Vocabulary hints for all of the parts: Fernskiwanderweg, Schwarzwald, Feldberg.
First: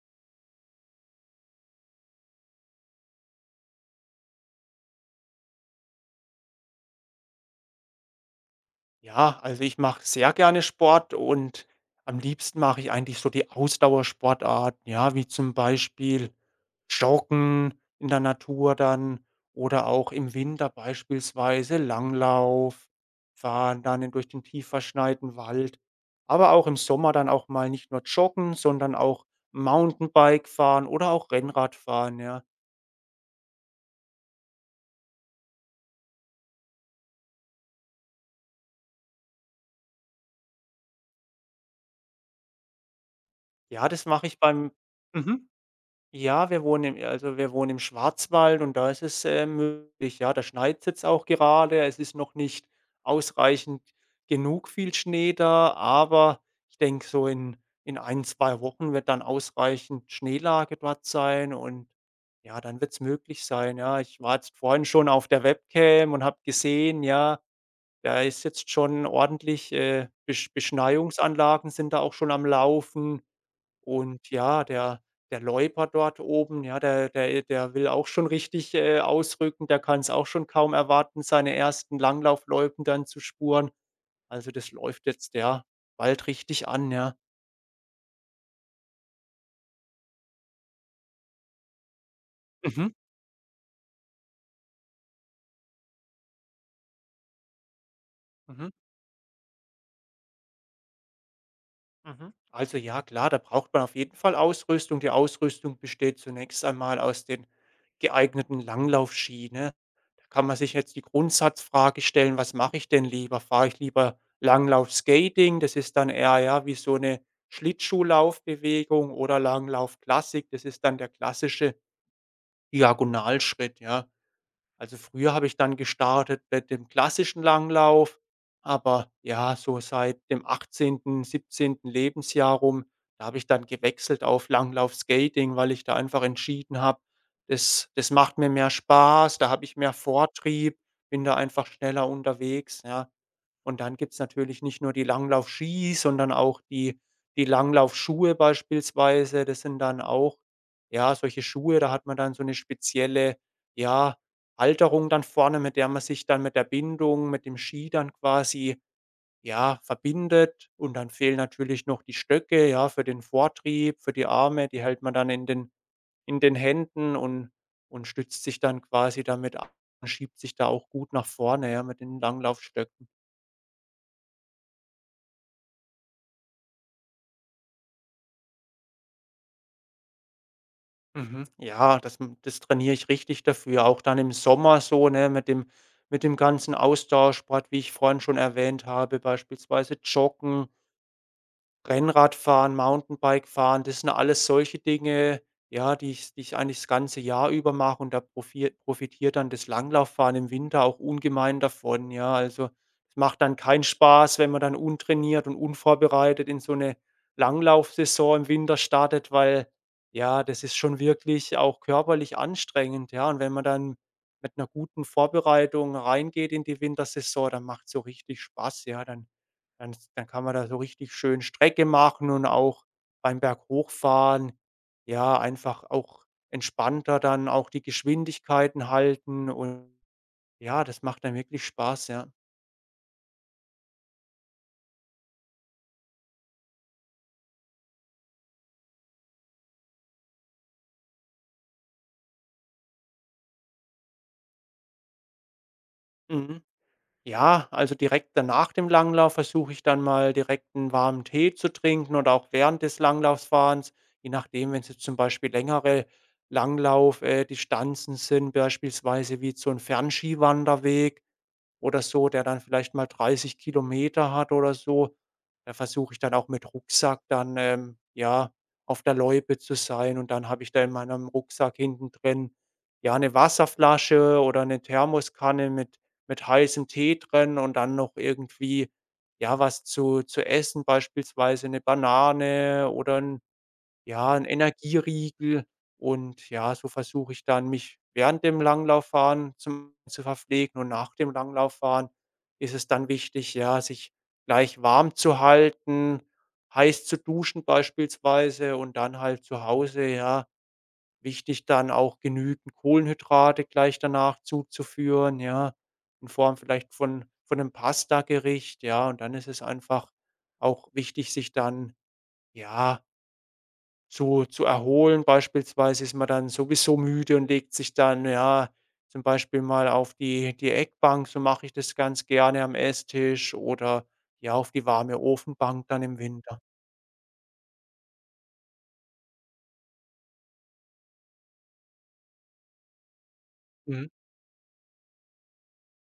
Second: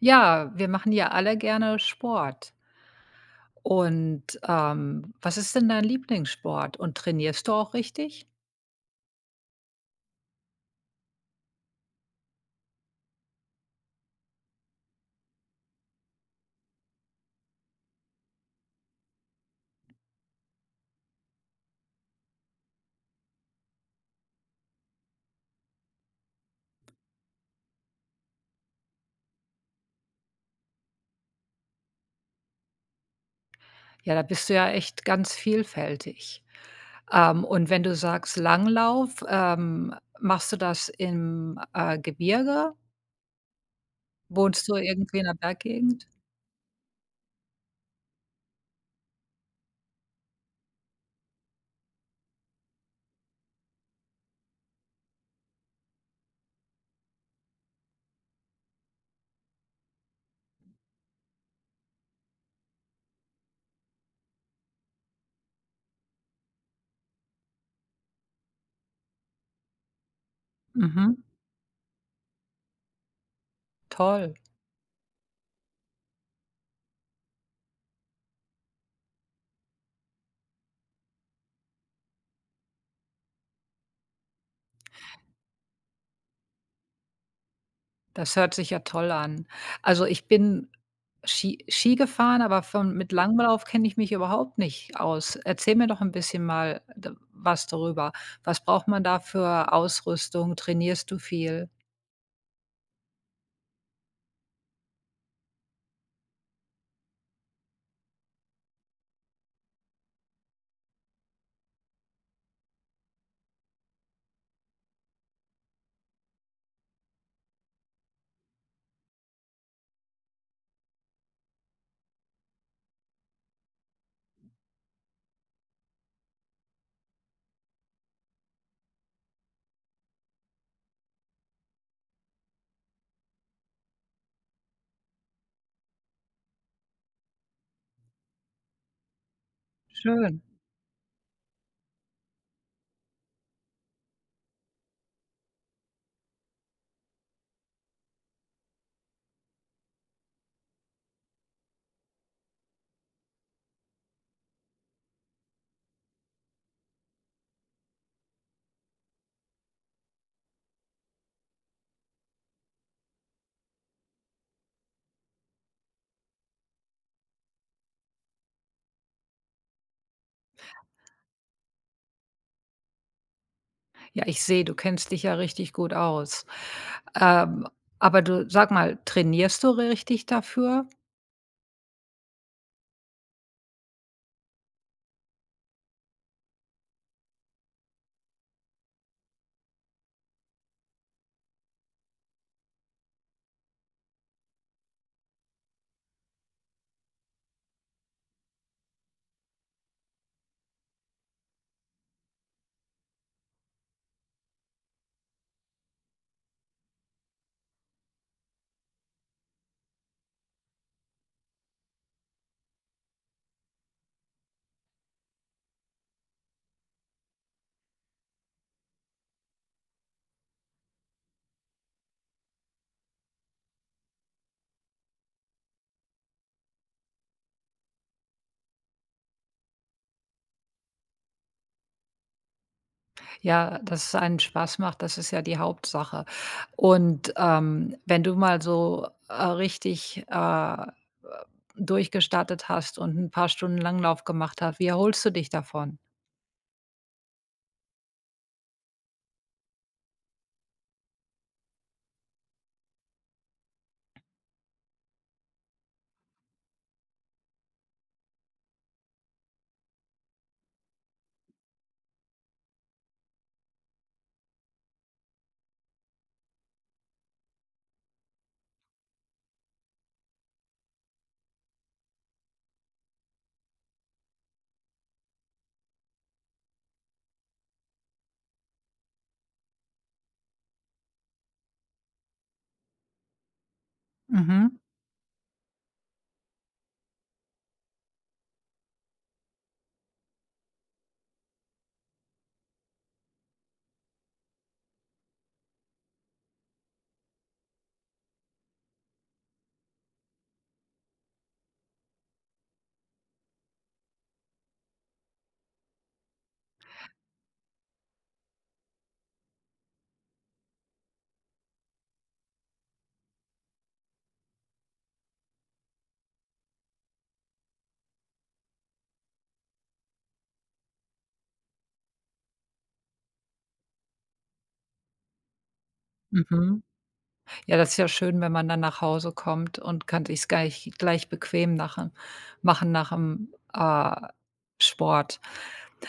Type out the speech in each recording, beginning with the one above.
Ja, wir machen ja alle gerne Sport. Und, was ist denn dein Lieblingssport und trainierst du auch richtig? Ja, also ich mache sehr gerne Sport und am liebsten mache ich eigentlich so die Ausdauersportarten, ja, wie zum Beispiel Joggen in der Natur dann, oder auch im Winter beispielsweise Langlauf, fahren dann in durch den tief verschneiten Wald, aber auch im Sommer dann auch mal nicht nur joggen, sondern auch Mountainbike fahren oder auch Rennrad fahren, ja. Ja, da bist du ja echt ganz vielfältig. Und wenn du sagst Langlauf, machst du das im Gebirge? Ja, das mache ich Wohnst beim. du irgendwie in der Mhm. Berggegend? Ja, wir wohnen im also, wir wohnen im Schwarzwald und da ist es, möglich. Ja, da schneit's jetzt auch gerade. Es ist noch nicht ausreichend genug viel Schnee da, aber ich denke, so in ein 2 Wochen wird dann ausreichend Schneelage dort sein, und ja, dann wird es möglich sein, ja. Ich war jetzt vorhin schon auf der Webcam und habe gesehen, ja, da ist jetzt schon ordentlich, Mhm, Beschneiungsanlagen sind da auch schon am Laufen. Und toll. ja, der der Loiper dort oben, ja, der will auch schon richtig, ausrücken. Der kann es auch schon kaum erwarten, seine ersten Langlaufloipen dann zu spuren. Also, das läuft jetzt, ja, bald richtig an, ja. Das hört sich ja toll an. Also, ich bin Ski gefahren, aber Mhm, von mit Langlauf kenne ich mich überhaupt nicht aus. Erzähl mir doch ein bisschen mal d was darüber. Was mhm, braucht man da für Ausrüstung? Trainierst du viel? mhm. Also, ja klar, da braucht man auf jeden Fall Ausrüstung. Die Ausrüstung besteht zunächst einmal aus den geeigneten Langlaufski, ne? Kann man sich jetzt die Grundsatzfrage stellen: „Was mache ich denn lieber? Fahre ich lieber Langlauf-Skating?“ Das ist dann eher, ja, wie so eine Schlittschuhlaufbewegung, oder Langlauf-Klassik. Das ist dann der klassische Diagonalschritt, ja. Also, früher habe ich dann gestartet mit dem klassischen Langlauf, aber ja, so seit dem 18., 17. Lebensjahr rum, da habe ich dann gewechselt auf Langlaufskating, weil ich da einfach entschieden habe, das macht mir mehr Spaß, da habe ich mehr Schön. Vortrieb, bin da einfach schneller unterwegs, ja. Und dann gibt's natürlich nicht nur die Langlaufski, sondern auch die Langlaufschuhe beispielsweise. Das sind dann auch, ja, solche Schuhe, da hat man dann so eine spezielle, ja, Halterung dann vorne, mit der man sich dann mit der Bindung, mit dem Ski dann quasi, ja, verbindet. Und dann fehlen natürlich noch die Stöcke, ja, für den Vortrieb, für die Arme. Die hält man dann in den Händen, und stützt sich dann quasi damit ab und schiebt sich da auch gut nach vorne, ja, mit den Langlaufstöcken. Ja, ich sehe, du kennst dich ja richtig gut aus. Ähm, aber du sag mal, trainierst du richtig dafür? Mhm. Ja, das trainiere ich richtig dafür, auch dann im Sommer so, ne, mit dem ganzen Austauschsport, wie ich vorhin schon erwähnt habe, beispielsweise Joggen, Rennradfahren, Mountainbikefahren, das sind alles solche Dinge, ja, die ich eigentlich das ganze Jahr über mache, und da profitiert dann das Langlauffahren im Winter auch ungemein davon, ja. Also, es macht dann keinen Spaß, wenn man dann untrainiert und unvorbereitet in so eine Langlaufsaison im Winter startet, weil, ja, das ist schon wirklich auch körperlich anstrengend, ja. Und wenn man dann mit einer guten Vorbereitung reingeht in die Wintersaison, dann macht es so richtig Spaß, ja, dann kann man da so richtig schön Strecke machen, und auch beim Berg hochfahren, ja, einfach auch entspannter dann auch die Geschwindigkeiten halten, und ja, das macht dann wirklich Spaß, ja. Ja, dass es einen Spaß macht, das ist ja die Hauptsache. Und, wenn du mal so richtig, durchgestartet hast und ein paar Stunden Langlauf gemacht hast, wie erholst du dich davon? Mhm. Ja, also direkt danach dem Langlauf versuche ich dann mal direkt einen warmen Tee zu trinken, oder auch während des Langlauffahrens, je nachdem, wenn es jetzt zum Beispiel längere Langlauf Distanzen sind, beispielsweise wie jetzt so 'n Fernskiwanderweg oder so, der dann vielleicht mal 30 Kilometer hat oder so. Da versuche ich dann auch mit Rucksack dann, ja, auf der Loipe zu sein, und dann habe ich da in meinem Rucksack hinten drin, ja, eine Wasserflasche oder eine Thermoskanne mit heißem Tee drin, und dann noch irgendwie, ja, was zu essen, beispielsweise eine Banane oder ja, 'n Mhm, Energieriegel, und ja, so versuche ich dann, mich während dem Langlauffahren zum zu verpflegen, und nach dem Langlauffahren ist es dann wichtig, ja, sich gleich warm zu halten, heiß zu duschen beispielsweise, und dann halt zu Hause, ja, wichtig dann auch genügend Kohlenhydrate gleich danach zuzuführen, ja, in Form vielleicht von 'nem Pastagericht, ja, und dann ist es einfach auch wichtig, sich dann, ja, zu erholen. Beispielsweise ist man dann sowieso müde und legt sich dann, ja, zum Beispiel mal auf die Eckbank, so mache ich das ganz gerne am Esstisch, oder, ja, auf die warme Ofenbank dann im Winter. mhm. Ja, das ist ja schön, wenn man dann nach Hause kommt und kann sich's gleich bequem nach'm machen nach'm, Mhm, äh, Sport.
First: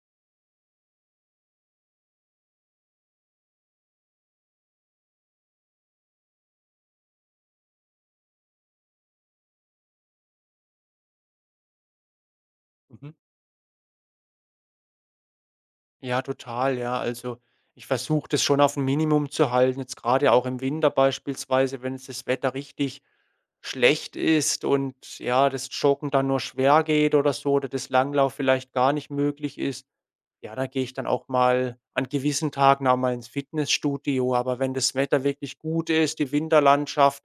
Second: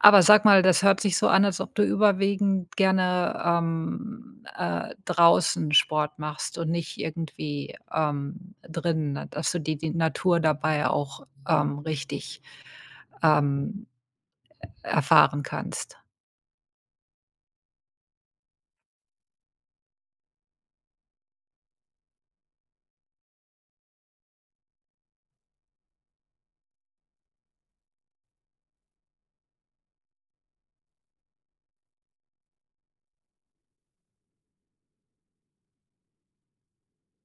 Aber sag mal, das hört sich so an, als ob du überwiegend gerne, draußen Sport machst und nicht irgendwie, drinnen, ne, dass du dir die Natur dabei auch, richtig, mhm. ähm, erfahren kannst. Ja, total, ja. Also, ich versuche das schon auf ein Minimum zu halten, jetzt gerade auch im Winter beispielsweise, wenn jetzt das Wetter richtig schlecht ist und, ja, das Joggen dann nur schwer geht oder so, oder das Langlauf vielleicht gar nicht möglich ist. Ja, da gehe ich dann auch mal an gewissen Tagen auch mal ins Fitnessstudio. Aber wenn das Wetter wirklich gut ist, die Winterlandschaft,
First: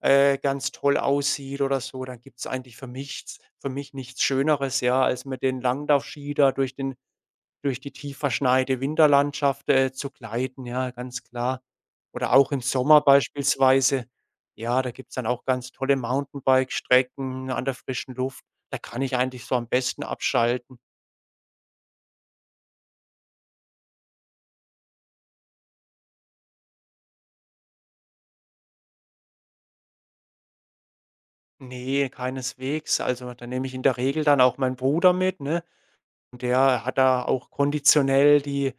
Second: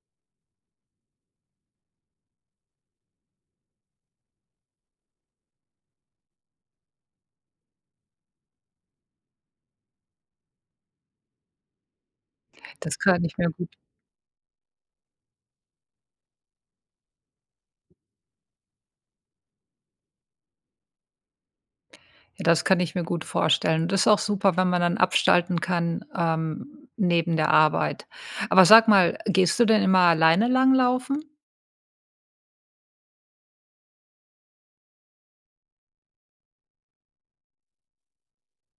ganz toll aussieht oder so, dann gibt es eigentlich für mich nichts Schöneres, ja, als mit den Langlaufski da durch die tief verschneite Winterlandschaft, zu gleiten, ja, ganz klar. Oder auch im Das Sommer kann ich mir gut. beispielsweise. Ja, da gibt's dann auch ganz tolle Mountainbike-Strecken an der frischen Luft. Da kann ich eigentlich so am besten abschalten. Ja, das kann ich mir gut vorstellen. Das ist auch super, wenn man dann abschalten kann, neben der Arbeit. Aber sag mal, gehst du denn immer alleine langlaufen? Nee, keineswegs. Also, da nehme ich in der Regel dann auch meinen Bruder mit, ne? Und der hat da auch konditionell die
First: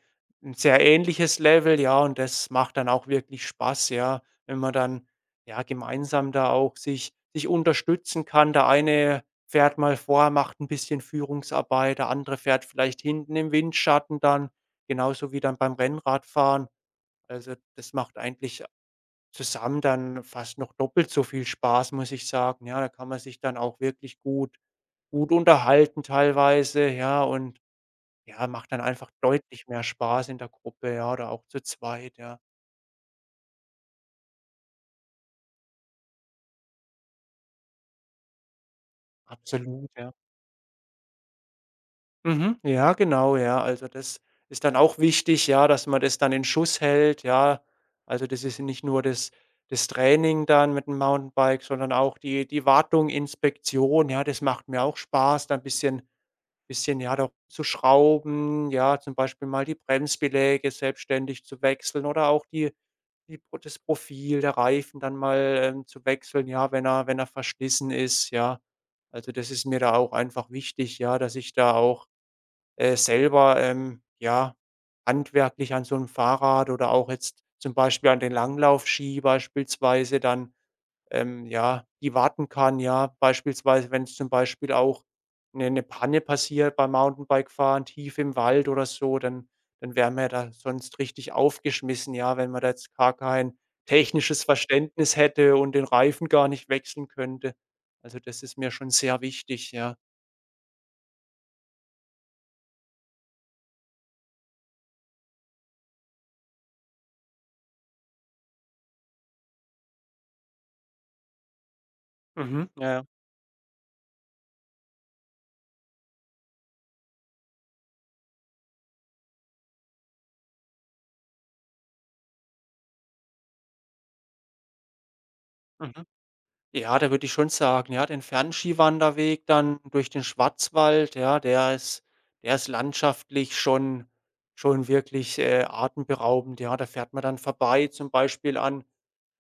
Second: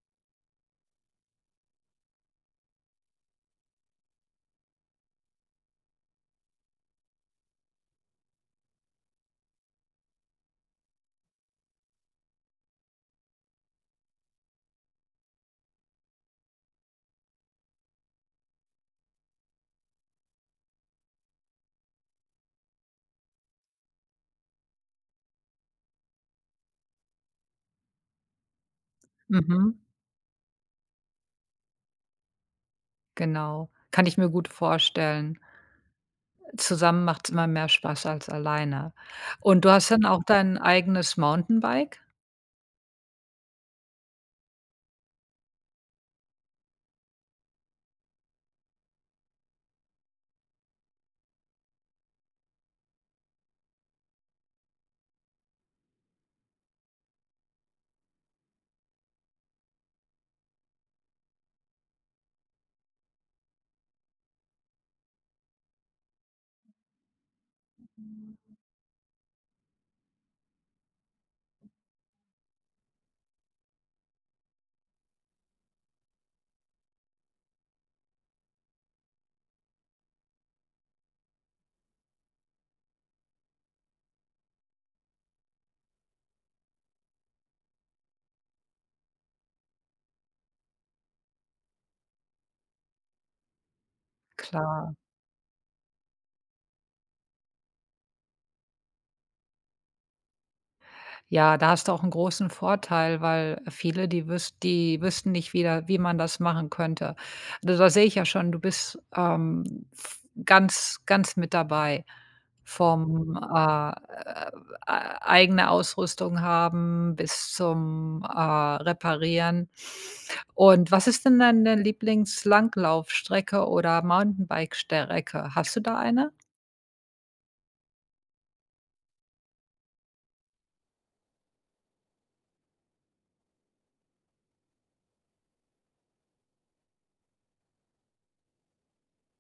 ein sehr ähnliches Level, ja, und das macht dann auch wirklich Spaß, ja, wenn man dann, ja, gemeinsam da auch sich unterstützen kann. Der eine fährt mal vor, macht ein bisschen Führungsarbeit, der andere fährt vielleicht hinten im Windschatten dann, genauso wie dann beim Rennradfahren. Also, das macht eigentlich zusammen dann fast noch doppelt so viel Spaß, muss ich sagen. Ja, da kann man sich dann auch wirklich gut unterhalten teilweise, ja, und ja, macht dann einfach deutlich Mhm, mehr Spaß in der Gruppe, ja, oder auch zu zweit, ja. genau. Kann ich mir gut vorstellen. Zusammen macht es immer mehr Spaß als alleine. Und du hast Absolut, dann ja. auch dein eigenes Mountainbike? Mhm. Ja, genau, ja. Also, das ist dann auch wichtig, ja, dass man das dann in Schuss hält, ja. Also, das ist nicht nur das Training dann mit dem Mountainbike, sondern auch die Wartung, Inspektion, ja, das macht mir auch Spaß, da 'n bisschen, ja, doch zu schrauben, ja, zum Beispiel mal die Bremsbeläge selbstständig zu wechseln, oder auch die Die Pro das Profil, der Reifen dann mal, zu wechseln, ja, wenn er verschlissen ist, ja. Also, das ist mir da auch einfach wichtig, ja, dass ich da auch, selber, ja, handwerklich an so einem Fahrrad, oder auch jetzt zum Beispiel an den Langlaufski beispielsweise dann, ja, die warten kann, ja. Beispielsweise, wenn's zum Beispiel auch eine Panne passiert beim Mountainbikefahren tief im Wald oder so, dann wären wir da sonst richtig aufgeschmissen, ja, wenn man da jetzt gar kein technisches Klar. Verständnis hätte und den Reifen gar nicht wechseln könnte. Also, das ist mir schon sehr wichtig, ja. Ja, da hast du auch einen großen Vorteil, weil viele, die wüssten nicht wieder, wie man das machen könnte. Also, da sehe ich ja schon, du bist, v ganz mit dabei. Mhm, ja, ja. Vom eigene Ausrüstung haben bis zum, Reparieren. Und was ist denn deine Lieblings-Langlaufstrecke oder Mountainbike-Strecke? Hast du da Mhm. eine? Ja, da würde ich schon sagen, ja, den Fernskiwanderweg dann durch den Schwarzwald, ja, der ist landschaftlich schon wirklich, atemberaubend, ja. Da fährt man dann vorbei zum Beispiel an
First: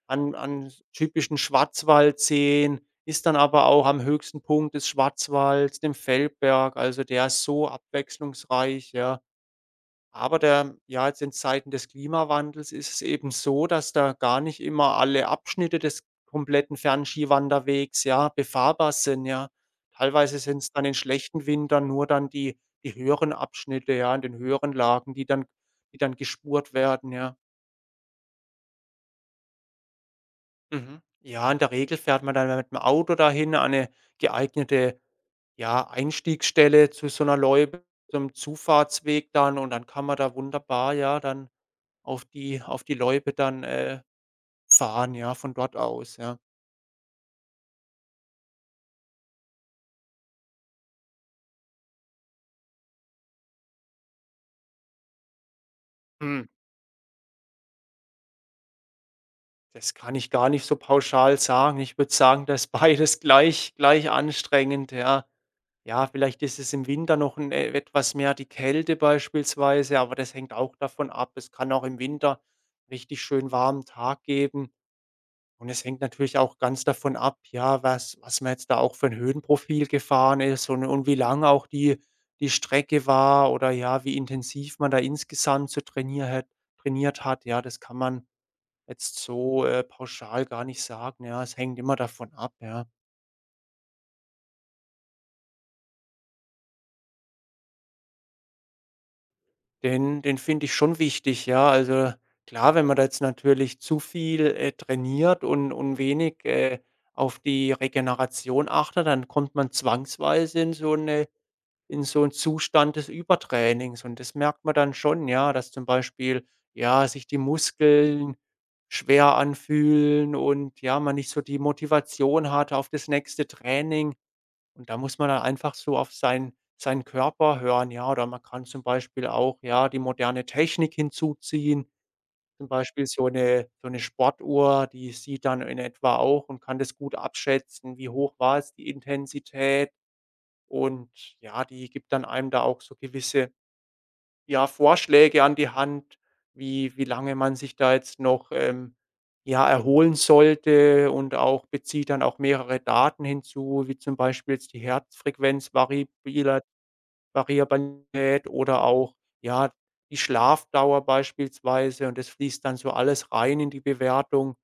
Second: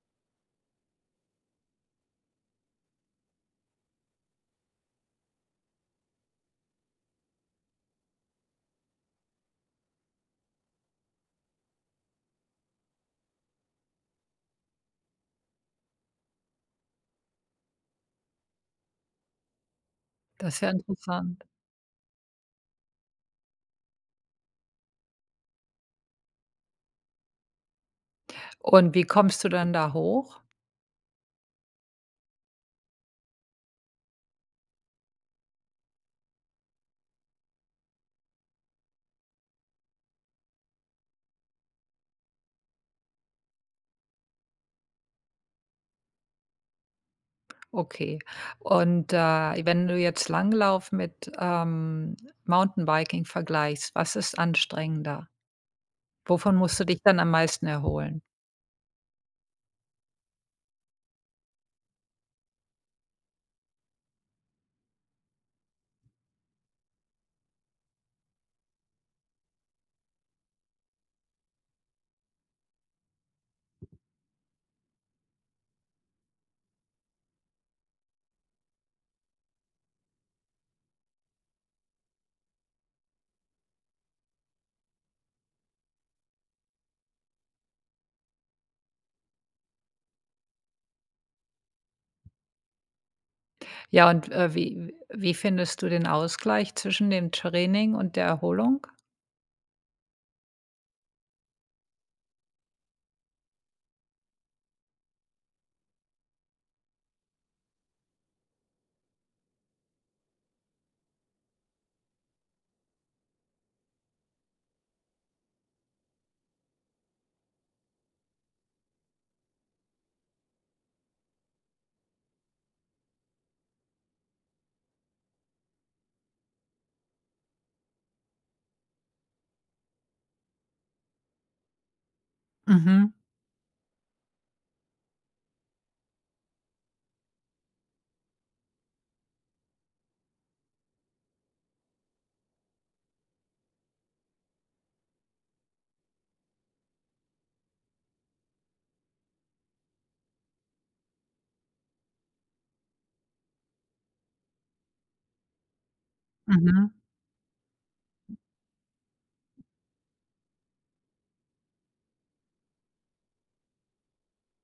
an typischen Schwarzwaldseen, ist dann aber auch am höchsten Punkt des Schwarzwalds, dem Feldberg. Also, der ist so abwechslungsreich, ja. Aber der, ja, jetzt in Zeiten des Klimawandels ist es eben so, dass da gar nicht immer alle Abschnitte des kompletten Fernskiwanderwegs, ja, befahrbar sind, ja. Teilweise Das sind ist ja es dann in interessant. schlechten Wintern nur dann die höheren Abschnitte, ja, in den höheren Lagen, die dann gespurt werden, ja. Und wie kommst du dann da hoch? Mhm. Ja, in der Regel fährt man dann mit dem Auto dahin an 'ne geeignete, ja, Einstiegsstelle zu so einer Loipe, so 'nem Zufahrtsweg dann, und dann kann man da wunderbar, ja, dann auf die Loipe dann, fahren, ja, von dort aus, ja. Okay. Und, wenn du jetzt Langlauf mit, Mountainbiking vergleichst, was ist anstrengender? Mhm. Wovon musst du dich dann am meisten erholen? Das kann ich gar nicht so pauschal sagen. Ich würde sagen, das ist beides gleich anstrengend, ja. Ja, vielleicht ist es im Winter noch ein e etwas mehr die Kälte beispielsweise, aber das hängt auch davon ab. Es kann auch im Winter richtig schön warmen Tag geben. Und es hängt natürlich auch ganz davon ab, ja, was man jetzt da auch für ein Höhenprofil gefahren ist, und wie lang auch die Strecke war, oder, ja, wie intensiv man da insgesamt so trainiert hat. Ja, das kann man jetzt so, pauschal gar nicht sagen, ja. Es hängt immer davon ab, ja. Ja, und, wie findest du den Ausgleich zwischen dem Training und der Erholung? Den finde ich schon wichtig, ja. Also, klar, wenn man da jetzt natürlich zu viel, trainiert, und wenig, auf die Regeneration achtet, dann kommt man zwangsweise in so eine in so 'n Zustand des Übertrainings, und das merkt man dann schon, ja, dass zum Beispiel, ja, sich die Muskeln schwer anfühlen, und, ja, man nicht so die Motivation hat auf das nächste Training. Und da muss man dann einfach so auf seinen Körper hören, ja, oder man kann zum Beispiel auch, ja, die moderne Technik hinzuziehen, zum Beispiel Mhm, so 'ne so 'ne Sportuhr, die sieht dann in etwa auch, und kann das gut abschätzen, wie hoch war jetzt die Intensität. Und ja, die gibt dann einem da auch so gewisse, ja, Vorschläge an die Hand, wie lange man sich da jetzt noch, ja, erholen sollte, und auch bezieht dann auch mehrere Daten hinzu, wie zum Beispiel jetzt die Herzfrequenz, variabler mhm. Variabilität, oder auch, ja, die Schlafdauer beispielsweise, und das fließt dann so alles rein in die Bewertung.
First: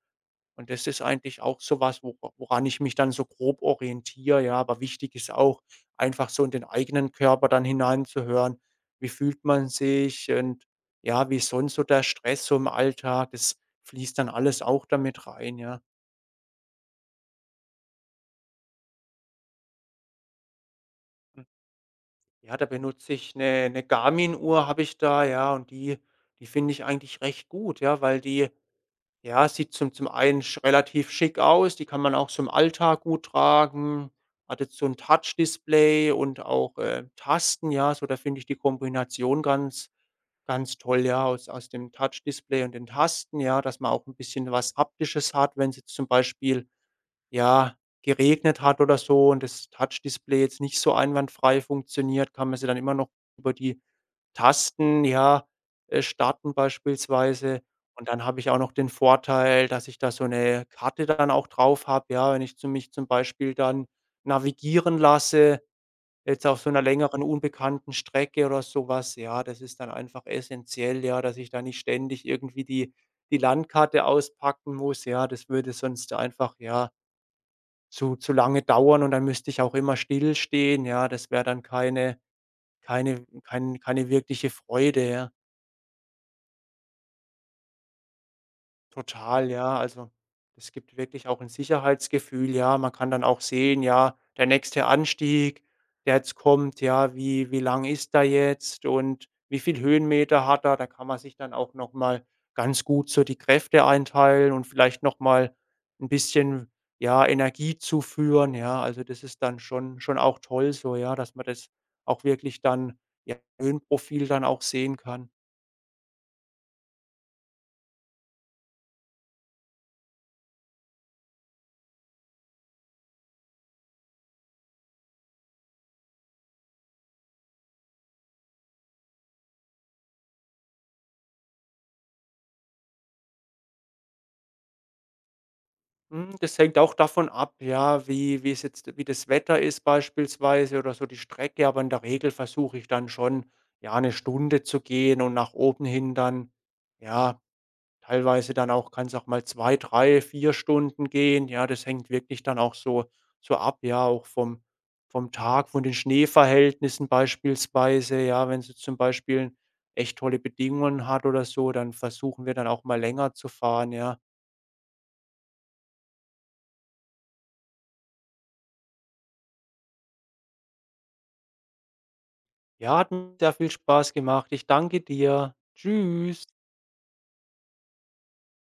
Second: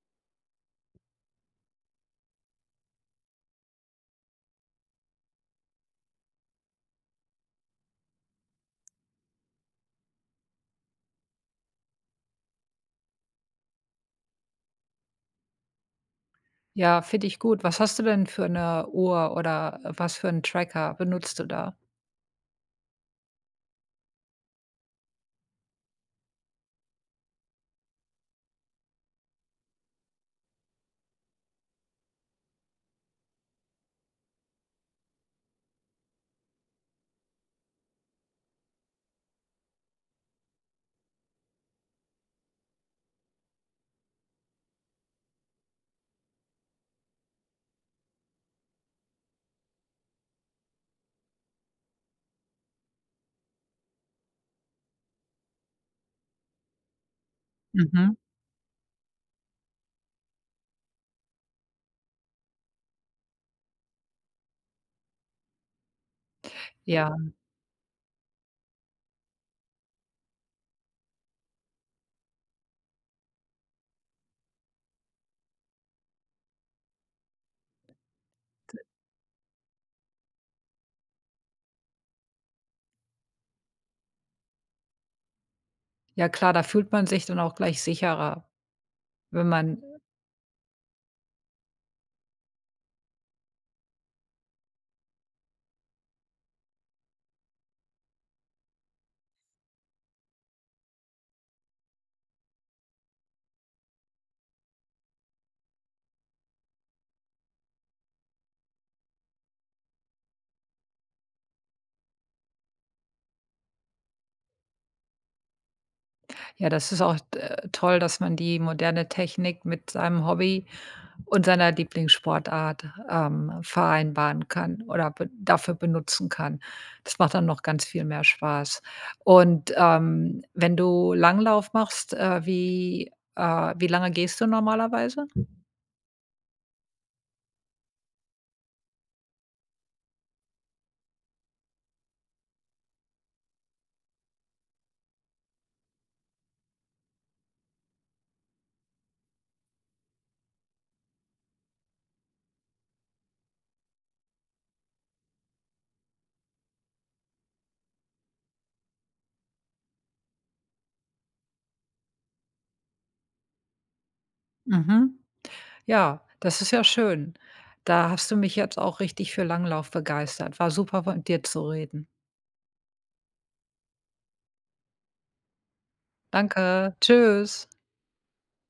Und das ist eigentlich auch so was, wo woran ich mich dann so grob orientiere, ja. Aber wichtig ist auch, einfach so in den eigenen Körper dann hineinzuhören. Wie fühlt man sich, und ja, wie ist sonst so der Stress so im Alltag? Das fließt dann alles auch damit rein, ja. Ja, finde ich gut. Was hast du denn für eine Uhr oder was für einen Tracker benutzt Hm. du da? Ja, da benutze ich eine 'ne Garmin-Uhr habe ich da, ja, und die die finde ich eigentlich recht gut, ja, weil die, ja, sieht zum einen sch relativ schick aus, die kann man auch so im Alltag gut tragen, hat jetzt so 'n Touchdisplay und auch, Tasten, ja, so da finde ich die Kombination ganz ganz toll, ja, aus dem Touchdisplay und den Tasten, ja, dass man auch ein bisschen was Haptisches hat, wenn's jetzt zum Beispiel, ja, geregnet hat oder so, und das Touchdisplay jetzt nicht so einwandfrei funktioniert, kann man sie dann immer noch über die Tasten, ja, starten beispielsweise. Und Mhm. dann habe ich auch noch den Vorteil, dass ich da so eine Karte dann auch drauf habe, ja, wenn ich zu mich zum Beispiel dann navigieren lasse, jetzt auf so einer Ja, längeren unbekannten Strecke oder sowas. Ja, das ist dann einfach essentiell, ja, dass ich da nicht ständig irgendwie die die Landkarte auspacken muss. Ja, das würde sonst einfach, ja, zu lange dauern, und dann müsste ich auch immer stillstehen, ja. Das wäre dann keine wirkliche Freude, ja. ja klar, da fühlt man sich dann auch gleich sicherer, wenn Total, ja. man. Also, es gibt wirklich auch ein Sicherheitsgefühl, ja. Man kann dann auch sehen, ja, der nächste Anstieg, der jetzt kommt, ja, wie lang ist da jetzt, und wie viel Höhenmeter hat er? Da kann man sich dann auch noch mal ganz gut so die Kräfte einteilen, und vielleicht noch mal 'n bisschen, ja, Energie zuführen, ja. Also, das ist dann schon auch toll so, ja, dass man das auch wirklich dann, ja, Höhenprofil dann auch sehen kann. Ja, das ist auch, toll, dass man die moderne Technik mit seinem Hobby und seiner Lieblingssportart, vereinbaren kann oder be dafür benutzen kann. Das macht dann noch ganz viel mehr Spaß. Und, wenn du Langlauf machst, wie wie lange gehst du normalerweise? Hm, das hängt auch davon ab, ja, wie wie es jetzt wie das Wetter ist beispielsweise, oder so die Strecke, aber in der Regel versuche ich dann schon, ja, 1 Stunde zu gehen, und nach oben hin dann, ja, teilweise dann auch kann es auch mal 2, 3, 4 Stunden gehen. Ja, das hängt wirklich dann auch so so ab, ja, auch vom Tag, von den Schneeverhältnissen beispielsweise. Ja, wenn es zum Beispiel echt tolle Bedingungen hat oder so, dann versuchen wir dann auch mal länger zu fahren, ja. Mhm. Ja, das ist ja schön. Da hast du mich jetzt auch richtig für Langlauf begeistert. War super, von dir zu reden. Ja, hat mir sehr viel Spaß gemacht. Ich danke dir. Tschüss. Danke. Tschüss.